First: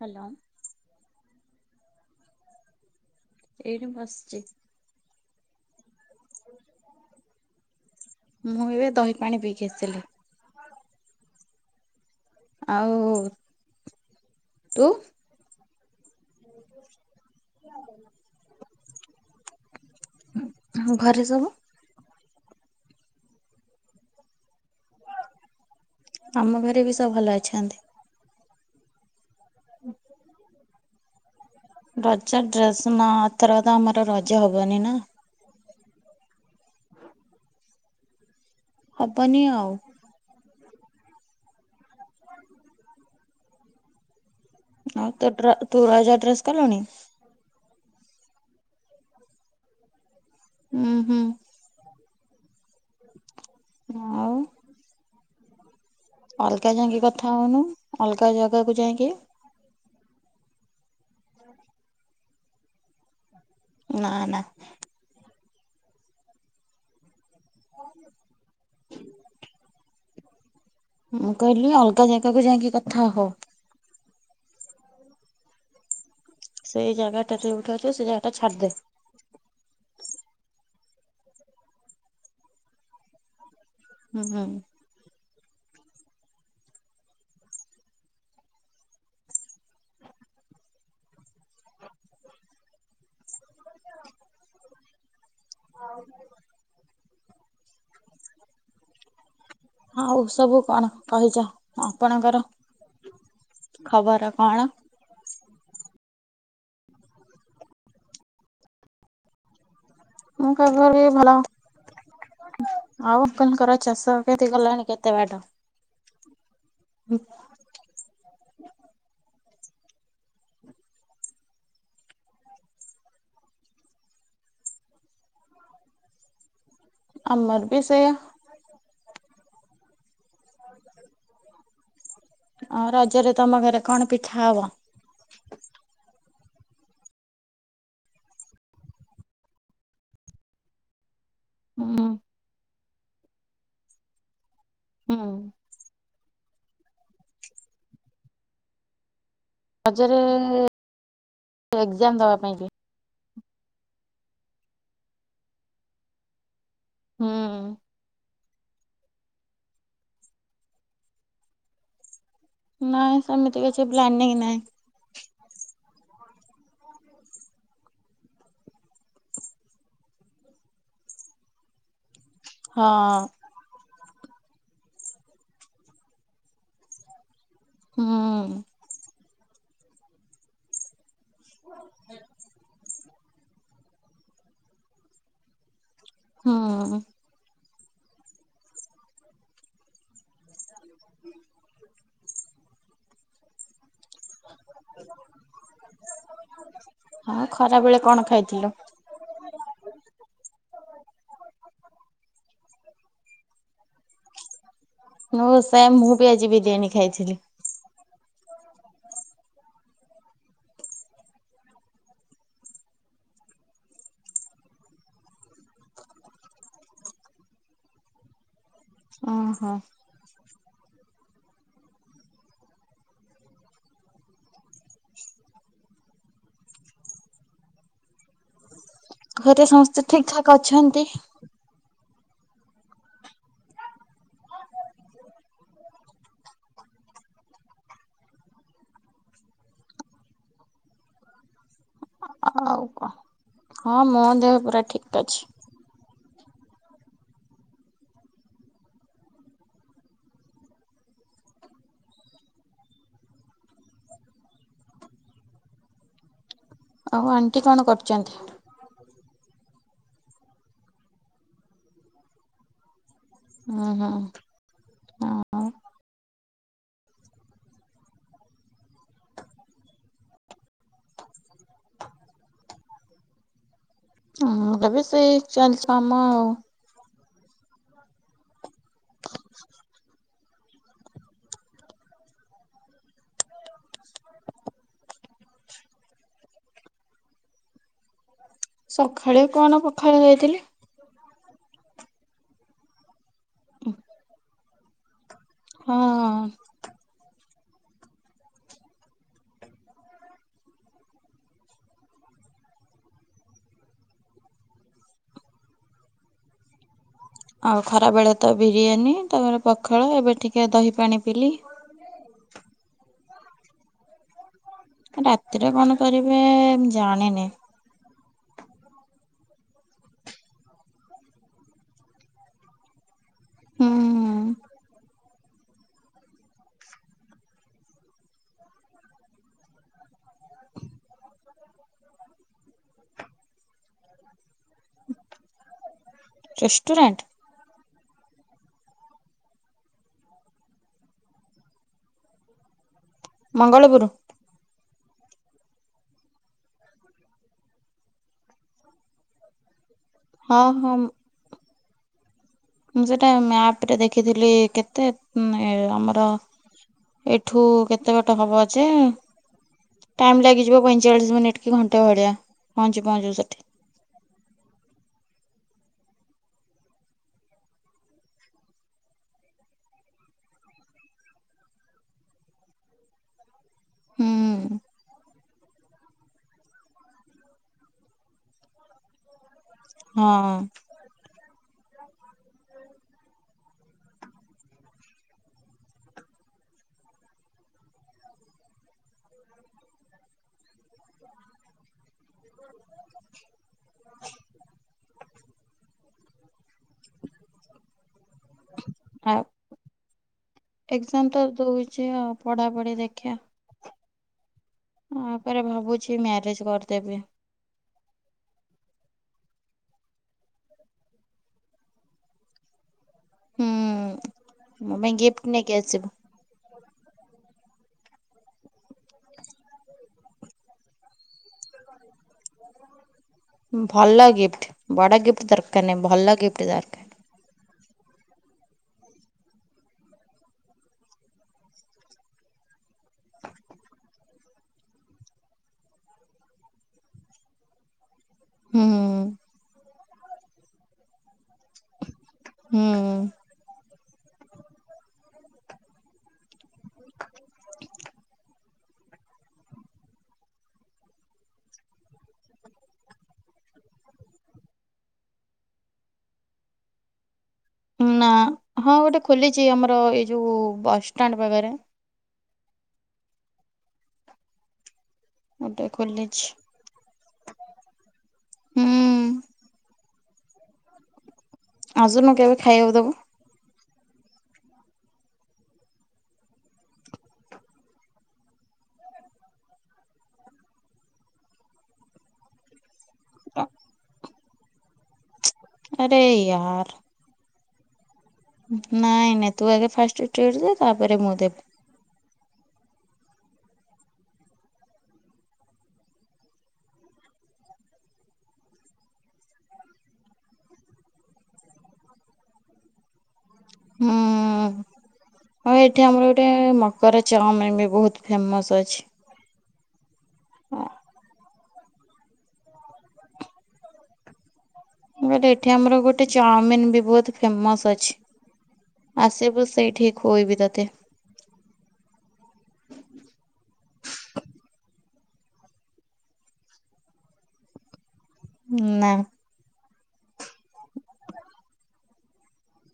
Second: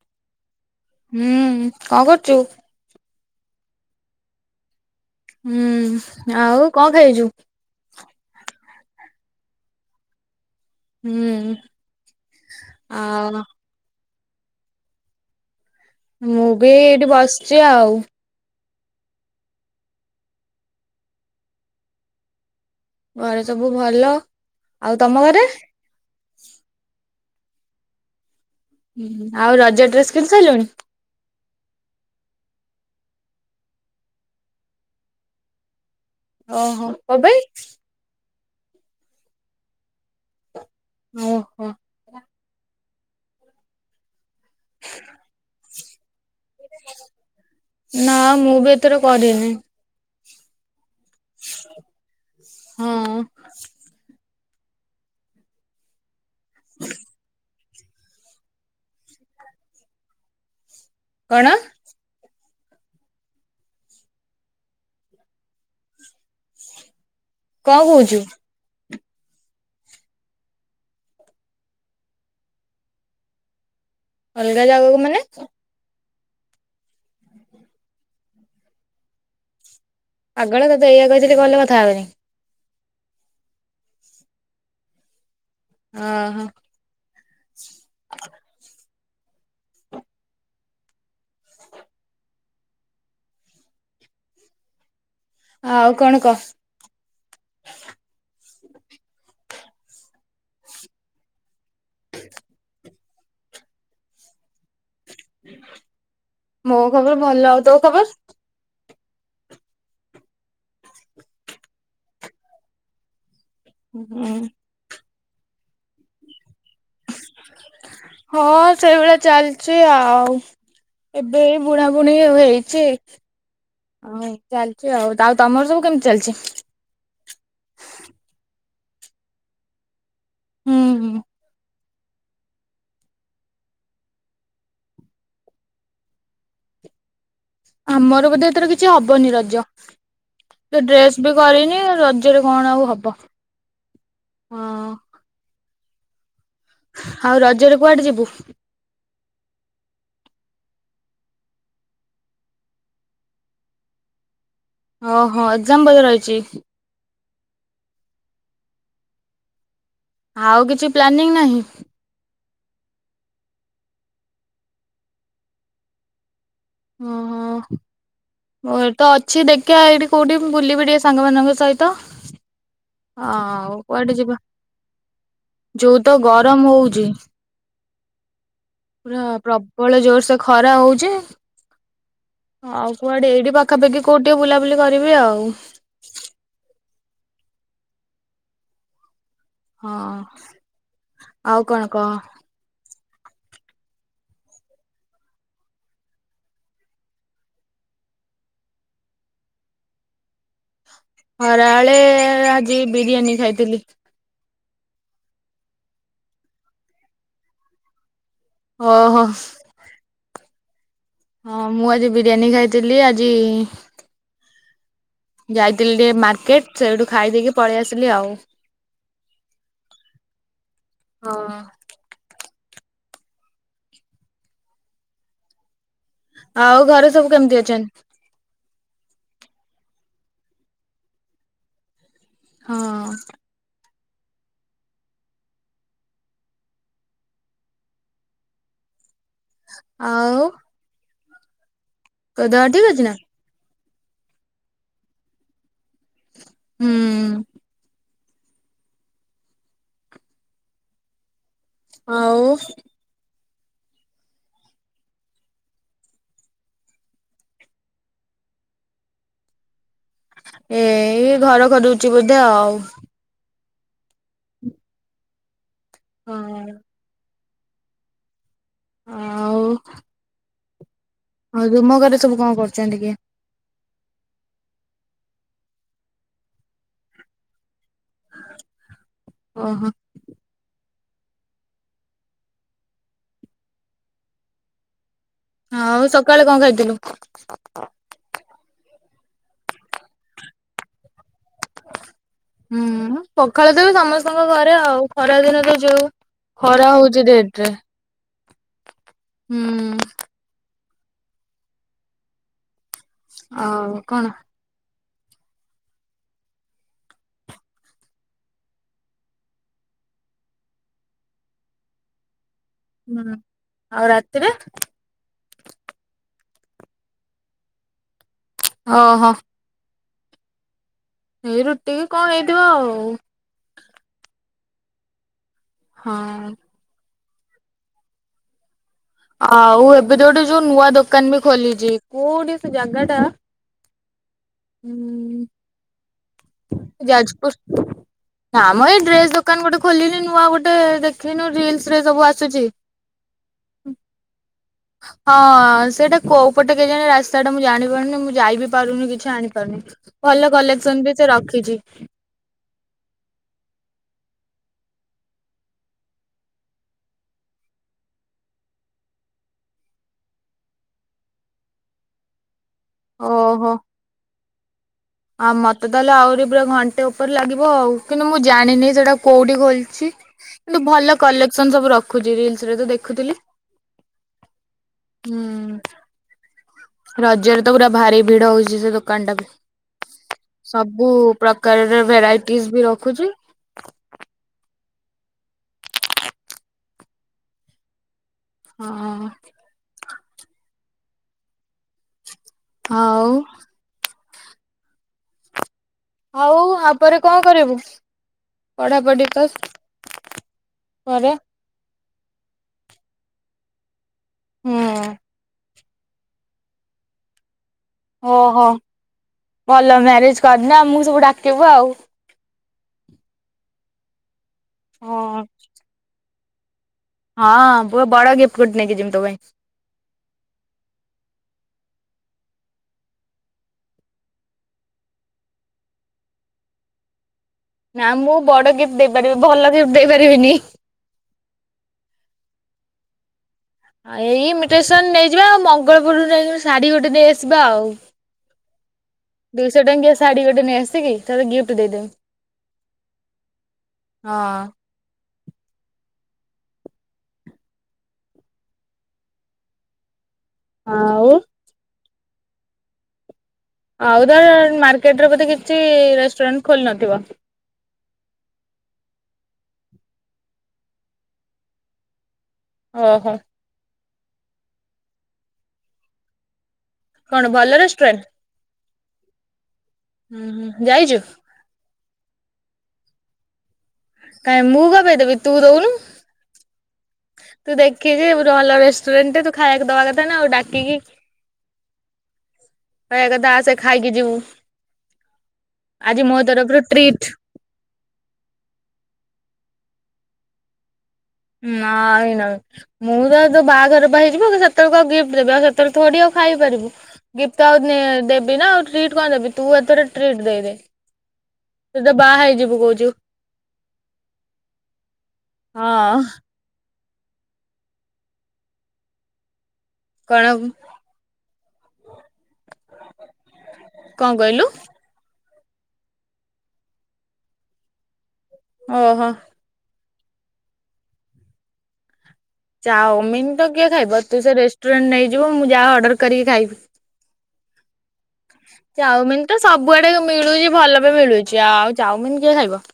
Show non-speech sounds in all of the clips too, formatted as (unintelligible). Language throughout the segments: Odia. ହ୍ୟାଲୋ। ହୁଁ କଣ କରୁଛୁ? ଏଇଠି ବସିଛି। ହୁଁ ଆଉ କଣ ଖାଇଛୁ? ମୁଁ ଏବେ ଦହି ପାଣି ପିଇକି ଆସିଲି। ହୁଁ। ଆଉ ତୁ। ମୁଁ ବି ଏଇଠି ବସିଛି ଆଉ। ଆଉ ଘରେ ସବୁ। ଘରେ ସବୁ ଭଲ ଆଉ ତମ ଘରେ! ଆମ ଘରେ ବି ଭଲ ଅଛନ୍ତି। ଆଉ ରଜ ଡ୍ରେସ କିଣିି ସାରିଲୁଣି। ରଜ ଡ୍ରେସ ନାଏଥର ତ ଆମର ରଜ ହବନି ନା। ଓହୋ କଣ ପାଇଁ? ହବନି ଆଉ। ଓହୋ। ଆଉ ତୋ ଡ୍ର ତୁ ରଜ ଡ୍ରେସ କଲୁଣି। ନା ମୁଁ ବି ଏଥର କରିନି। ହୁଁ ହୁଁ। ହଁ। ଆଉ? ଅଲଗା ଯାଇଁକି କଥା ହଉନୁ, ଅଲଗା ଜାଗାକୁ ଯାଇଁକି। କଣ? ନାଁ ନାଁ। କଣ କହୁଚୁ? ହୁଁ। ମୁଁ କହିଲି ଅଲଗା ଜାଗାକୁ ଯାଇଁକି କଥା ହ। ଅଲଗା ଜାଗାକୁ ମାନେ? ସେଇ ଜାଗାଟା ଯେଉଠୁ ଅଛୁ, ସେ ଜାଗାଟା ଛାଡ଼ି ଦେ। ପାଗଳ ତୋତେ ଏଇଆ କହି ଥିଲି କଲ୍ ରେ କଥା ହେବା ପାଇଁ। ହୁଁ ହୁଁ। ଅ, ହଁ। (inaudible) ଆଉ କଣ କ? ହଉ ସବୁ କଣ କହିଜା ଆପଣଙ୍କର, ଖବର କଣ? ମୋ ଖବର ଭଲ ଆଉ ତୋ ଖବର୍? ମୋ ଖବର ବି ଭଲ, ଆଉ କନ୍ କର ଚାଷ କ୍ଷତି କଲାଣି କେତେ ବାଟ? ବି (unintelligible) ହଁ, ସେଇ ଭଳିଆ ଚାଲଚି ଆଉ। ଏବେ ଏଇ ବୁଣା ବୁଣି ଆଉ ହେଇଛି। ହଉ ଚାଲିଚି ଆଉ, ଆଉ ତମର ସବୁ କେମିତି ଚାଲିଚି? ଆମର ବି ସେୟା। ହୁଁ (inaudible) ଆ ରଜରେ ତମ ଘରେ କଣ ପିଠା ହବ? ଆମର ବୋଧେ ଏଥର କିଛି ହବନି ରଜ, ତ ଡ୍ରେସ୍ ବି କରିନି ହୁଁ ରଜରେ, କଣ ଆଉ ହବ, ହଁ। ହୁଁ ଆଉ ରଜରେ କୁଆଡ଼େ ଯିବୁ? ରଜରେ, ଏକ୍ଜାମ୍ ଦବା ପାଇଁ ଯିବି। ଅ ହଁ ଏକ୍ଜାମ୍ ବଧେ ରହିଚି? ହୁଁ। ଆଉ କିଛି ପ୍ଲାନିଂ ନାହିଁ? ନାଇଁ ସେମିତି କିଛି ପ୍ଲାନିଂ ନାହିଁ। ଅହଂ। ଓ, ଏତ ଅଛି ଦେଖିବା ଏଇଠି କୋଉଠି ବୁଲିବି ଟିକେ ସାଙ୍ଗମାନଙ୍କ ସହିତ। ହଁ ଆଉ କୁଆଡ଼େ ଯିବା? ଯୋଉ ତ ଗରମ ହଉଚି ହୁଁ। ପୁରା ପ୍ରବଳ ଜୋର୍ ସେ ଖରା ହଉଚି। ଆଉ କୁଆଡ଼େ ଏଇଠି ପାଖାପାଖି କୋଉଟି ଟିକେ ବୁଲାବୁଲି କରିବି ଆଉ। ହୁଁ। ହଁ ଆଉ କଣ କହ? ହଁ ଖରା ବେଳେ କଣ ଖାଇଥିଲୁ? ଖରାଳେ ଆଜି ବିରିୟାନୀ ଖାଇଥିଲି। ନୋ ସେମ୍ ମୁଁ ବି ଆଜି ବିରିୟାନୀ ଖାଇଥିଲି। ଅ ହ। ହଁ ମୁଁ ଆଜି ବିରିୟାନୀ ଖାଇଥିଲି। ଆଜି ଯାଇଥିଲି ଟିକେ ମାର୍କେଟ୍ ସେଇଠୁ ଖାଇଦେଇକି ପଳେଇ ଆସିଲି ଆଉ। ଅ ହଁ। ହଁ। ଆଉ ଘରେ ସବୁ କେମିତି ଅଛନ୍ତି? ଘରେ ସମସ୍ତେ ଠିକ୍ ଠାକ୍ ଅଛନ୍ତି। ହଁ। ଆଉ। ତୋ ଦେହ ଆଉ ଠିକ ଅଛି କ ନା? ହଁ ମୋହ ଦେହ ପୁରା ଠିକ ଅଛି। ହୁଁ। ଆଉ। ଆଉ ଆଣ୍ଟି କଣ କରୁଚନ୍ତି? ଏ ଘର ଖରୁଚି ବୋଧେ ଆଉ। ଅହ ଆଉ କଣ? କଣ ଏ? ହଉ ତୁମୋ ଘରେ ସବୁ କଣ କରୁଛନ୍ତି କିଏ? ହଁ ଏବେ ସେଇ ଚାଲିଛ ଆମ ଆଉ। ଓହୋ। (unintelligible) ଆଉ ସକାଳେ କଣ ଖାଇଥିଲୁ? ସଖାଳେ କଣ ପଖାଳ ହେଇଥିଲା। ହୁଁ ପଖାଳ ତ ସମସ୍ତଙ୍କ ଘରେ ଆଉ। ଖରା ଦିନ ତ ହଁ। ଯୋଉ ଖରା ହଉଛି ଡେଟ ରେ। ହୁଁ। ଆଉ କଣ? ଆଉ ଖରା ବେଳେ ତ ବିରିୟାନୀ ତାପରେ ପଖାଳ ଏବେ ଟିକେ ଦହି ପାଣି ପିଲି। ହୁଁ ଆଉ ରାତି ରେ? ରାତିରେ କଣ କରିବେ ଜାଣିନି। ହଁ-ହଁ ଏଇ ରୁଟି କଣ ହେଇଥିବ ଆଉ। ହୁଁ। ହଁ। ଆଉ ଏବେ ଯୋଉଠି ଯୋଉ ନୂଆ ଦୋକାନ ବି ଖୋଲିଛି କୋଉଠି ସେ ଜାଗା ଟା (unintelligible) ହିଁ ରେଷ୍ଟୁରାଣ୍ଟ ଯାଜପୁର। ନା ମ ଏ ଡ୍ରେସ ଦୋକାନ ଗୋଟେ ଖୋଲିିଚି ନୂଆ ଗୋଟେ ଦେଖିନୁ ରିଲସ୍ ରେ ସବୁ ଆସୁଛି। ମଙ୍ଗଳପରୁ। ହଁ ସେଇଟା କୋଉ ପଟେ କେଜାଣି ରାସ୍ତା ଟା ମୁଁ ଜାଣିପାରୁନି ମୁଁ ଯାଇ ବିି ପାରୁନି କିଛି ଆଣିପାରୁ ନି ଭଲ ହଁ ହଁ। କଲେକ୍ସନ ବି ସେ ରଖିଛି। ମୁଁ ସେଟା ମ୍ୟାପରେ ଦେଖିଥିଲି କେତେ ଉଁଏ-ଆମର। ଏଇଠୁ କେତେ ବାଟ ହବ ଯେ? ଟାଇମ ଲାଗିଯିବ ପଇଁଚାଳିଶ ମିନିଟ୍ କି ଘଣ୍ଟେ ଭଳିଆ ପହୁଞ୍ଚୁ ପହଞ୍ଚୁ ସେଠି। ଓହୋ ଆଉ ମତେ ତାହେଲେ ଆହୁରି ପୁରା ଘଣ୍ଟେ ଉପରେ ଲାଗିବ ଆଉ କିନ୍ତୁ ମୁଁ ଜାଣିନି ସେଟା କୋଉଠି ଖୋଲିଚି? କିନ୍ତୁ ଭଲ କଲେକ୍ସନ ସବୁ ରଖୁଚି ରିଲସ ରେ ତ ଦେଖୁଥୁଲି। ହୁଁ ହୁଁ ରଜରେ ତ ପୁରା ଭାରି ଭିଡ ହଉଛି ସେ ଦୋକାନ ଟାକୁ ହଁ। ସବ ବହୁ ପ୍ରକାରର ଭେରାଇଟିଜି ବି ରଖୁଛି। ହଁ (inaudible) ଆଉ (inaudible) ଆଉ ତାପରେ କଣ କରିବୁ ପଢାପଢି ଆଉ ତସ କରେ? ଅଛି ଆଉ ପଢାପଢି ଦେଖିଆ। ହୁଁ ମୁଁ ପରେ ଭାବୁଛି ମ୍ୟାରେଜ କରିଦେବି। ଓହୋ ଭଲ ମ୍ୟାରେଜ କରନା ଆମସବୁ ଡାକିବୁ ଆଉ ହୁଁ ମୋ ପାଇଁ ହଁ ଗିଫ୍ଟ ନେଇକି ଆସିବୁ। ହଁ ଗୋ ବଡ ଗିଫ୍ଟ ଗୋଟେ ନେଇକିଯିବି ତୋପାଇଁ। ଭଲ ଗିଫ୍ଟ ବଡ ଗିଫ୍ଟ ଦରକାର ନାହିଁ ଭଲ ଗିଫ୍ଟ ଦରକାର। ନା ମୁଁ ବଡ ଗିଫ୍ଟ ଦେଇପାରିବି ଭଲ ଗିଫ୍ଟ ଦେଇପାରିବିନି। (inaudible) ଏଇ ଇମିଟେସନ ନେଇଯିବା ଆଉ ମଙ୍ଗଳପୁରୁରୁ ନେଇ ଗଣି ଶାଢୀ ଗୋଟେ ନେଇଆସିବା ଆଉ ହୁଁ ହୁଁ ଦୁଇଶହ ଟଙ୍କିଆ ଶାଢୀ ଗୋଟେ ନେଇଆସିକି ତାେତେ ଗିଫ୍ଟ ଦେଇଦେମି। ହୁଁ ହଁ। ଆଁଉ ଆଉ ଦ ମାର୍କେଟରେ ବୋଧେ କିଛି ରେଷ୍ଟୁରାଣ୍ଟ ଖୋଲିନଥିବ। ନା ହଁ ଗୋଟେ ଖୋଲିଛି ଆମର ଏଇ ଯୋଉ ବସଷ୍ଟାଣ୍ଡ ପାଖରେ ଅହ ଗୋଟେ ଖୋଲିଛି। କଣ ଭଲ ରେଷ୍ଟୁରାଣ୍ଟ? ହୁଁ। ହୁଁ ହୁଁ ଯାଇଚୁ? ଆସୁନୁ କେବେ ଖାଇଆକୁ ଦବୁ? କାଇଁ ମୁଁ କଅଁପାଇଁ ଦେବି ତୁ ଦଉନୁ ତୁ ଦେଖିକି ରଲ ରେଷ୍ଟୁରାଣ୍ଟରେ ତୁ ଖାଇଆକୁ ଦବାକଥାନା ଆଉ ଡାକିକି କହିବା କଥା ଆସେ ଖାଇକି ଯିବୁ। ଆରେ ଆଜି ମୋ ତରଫରୁ ୟାର ଟ୍ରିଟ୍। ନାଇଁ ନାଇଁ ତୁ ଆଗେ ଫାଷ୍ଟ ଟ୍ରିଟିଦେ ତାପରେ ମୁଁ ଦେବି। ନାଇଁ ନାହିଁ। ମୁଁତ ତୋ ବାହାଘରପା ହେଇଯିବ ସେତେବେଳକୁ ଆଉ ଗିଫ୍ଟ ଦେବି ଆଉ ସେତେବେଳେ ଥୋଡି ଆଉ ଖାଇପାରିବୁ। ଗିଫ୍ଟ ଆଉ ନେ ଦେବିନା ଆଉ ଟ୍ରିଟ୍ କଣ ଦେବି ତୁଏଥର ଟ୍ରିଟ୍ ଦେଇଦେ। ତୁତ ବାହା ହେଇଯିବୁ କହୁଛୁ। ହଁ ହଁ ଆଉ ଏଠି ହଁ ଆମର ଗୋଟେ ମ କରେ ଚାମିନି ବହୁତ ଫେମସ୍ ଅଛି। କଣ କି? କଣ କହିଲୁ? ମୁଁ କହିଲି ଏଠି ଆମର ଗୋଟେ ଚାଉମିନ ବି ବହୁତ ଫେମସ୍ ଅଛି। ଓହୋ ଆସିବୁ ସେଇଠି ଖୋଇବି ତୋତେ। ଚାଓମିନ ତ କିଏ ଖାଇବ ତୁ ସେ ରେଷ୍ଟୁରାଣ୍ଟ ନେଇଯିବ ମୁଁ ଯାହା ଅର୍ଡ଼ର କରିକି ଖାଇବି। ନା ଚାଉମିନ ତ ସବୁଆଡେ ମିଳୁଛି ଭଲବି ମିଳୁଛି ଆଉ ଚାଉମିିନ କିଏ ଖାଇବ।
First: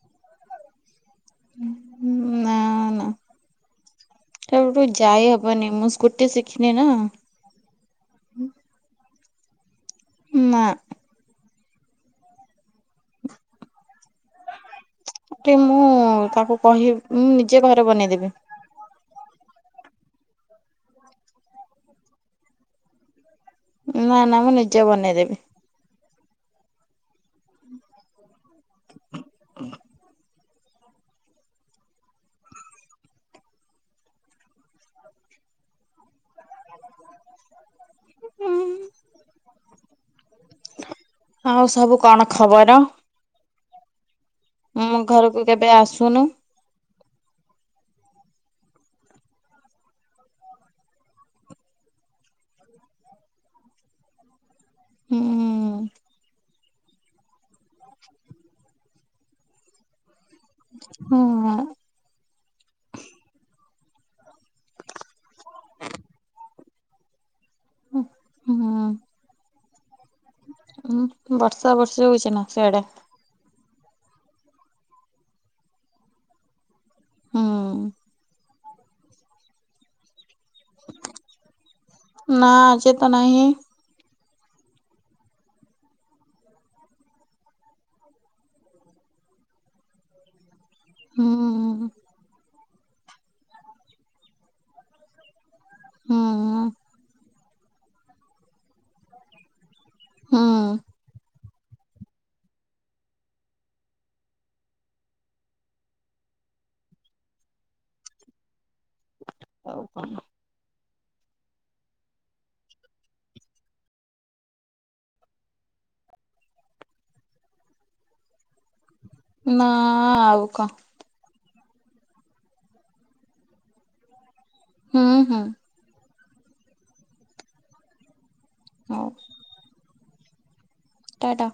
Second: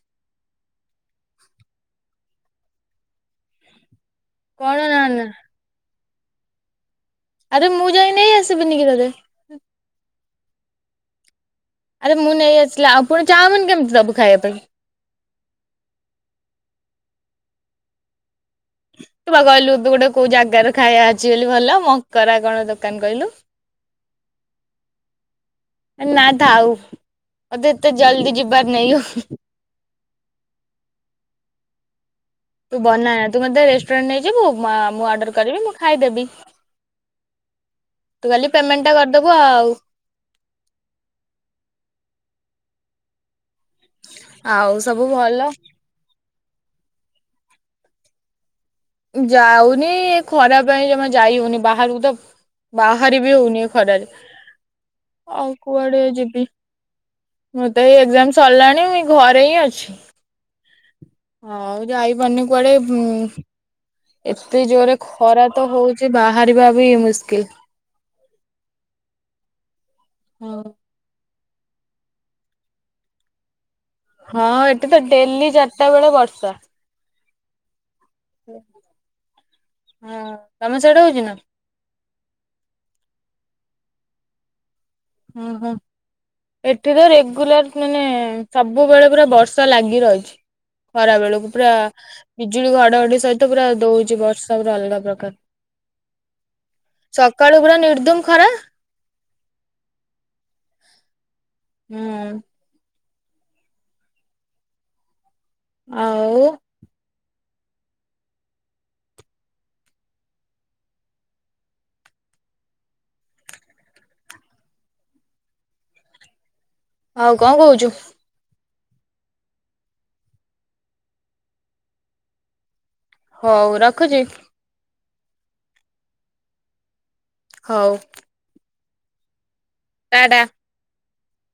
ଉଁ, ଉଁ, ନା ନା ସେଇଠୁ କଣ ତ ନା ନା ଯାଇ ହ ବନି ମୁଁ ସ୍କୁଟି ଶିଖିନିନା। ଆରେ ମୁଁ ଯାଇ ନେଇ ଆସିବିନି କି ତୋତେ। ନା। ଆରେ ମୁଁ ନେଇ ଆସିଲେ, ଆଉ ପୁଣି ଚାଉମିନ କେମିତି ଦବୁ ଖାଇବା ପାଇଁ? ଠି ମୁଁ ତାକୁ କହି ମୁଁ ନିଜେ ଘରେ ବନେଇଦେବି। ତୁ ବା କହିଲୁ ତୁ ଗୋଟେ କୋଉ ଜାଗାରେ ଖାଇବା ଅଛି ବୋଲି ଭଲ ମକରା କଣ ଦୋକାନ କହିଲୁ। ନା ନା ମୁଁ ନିଜେ ବନେଇଦେବି। ଏ ନା ଥାଉ ମୋତେ ଏତେ ଜଲଦି ଯିବାର ନାଇଁ ଲୋ। ଓ ତୁ ବନାନା ତୁ ମୋତେ ରେଷ୍ଟୁରାଣ୍ଟ ନେଇଯିବୁ ମା- ମୁଁ ଅର୍ଡର କରିବି ମୁଁ ଖାଇଦେବି। ତୁ ଖାଲି ପେମେଣ୍ଟ ଟା କରିଦବୁ ଆଉ। ଆଉ ସବୁ କଣ ଖବର? ଆଉ ମୋ ସବୁ ଭଲ ଘରକୁ କେବେ ଆସୁନୁ। ଯାଉନି ଖରା ପାଇଁ ଜମା ଯାଇ ହଉନି ବାହାରକୁ ତ ବାହାରି ବି ହଉନି ଖରାରେ ହୁଁ ଆଉ କୁଆଡେ ଯିବି। ମୋର ତ ଏଇ ଏକ୍ଜାମ୍ ସରଲାଣି ଘରେ ହିଁ ଅଛି। ହଁ ଆଉ ଯାଇ ପାରୁନି କୁଆଡେ ଉଁ,। ଏତେ ଜୋରେ ଖରା ତ ହଉଛି ବାହାରିବା ବି ମୁସ୍କିଲ୍। ଓ ହଁ, ହଁ। ହଉ। ଉଁ, ବର୍ଷା ବର୍ଷା ହଉଛି ନା ସିଆଡେ? ହଁ ଏଠି ତ ଡେଲି ଚାଟା ବେଳେ ବର୍ଷା। ହଁ। ହଁ ତୋମ ସିଆଡେ ହଉଛି ନା? ନା ଆଜି ତ ନାହିଁ। ଓ ହୋ। ଏଠି ତ ରେଗୁଲାର ମାନେ ସବୁବେଳେ ପୁରା ବର୍ଷା ଲାଗି ରହିଛି। ଖରା ବେଳକୁ ପୁରା ହୁଁ। ବିଜୁଳି ଘଡଘଡି ସହିତ ପୁରା ଦଉଛି ବର୍ଷା ପୁରା ଅଲଗା ପ୍ରକାର। ହଁ, ହଁ। ସକାଳୁ ପୁରା ନିର୍ଦ୍ଦୁମ ଖରା। ହଁ। ହଁ। ଆଉ। ଆଉ କଣ? ଆଉ କଣ କହୁଛୁ? ନା ଆଉ କଁ? ହଉ ରଖୁଛି। ହୁଁ ହୁଁ। ହଉ। ହଉ। ଟା ଟା। ଟା ଟା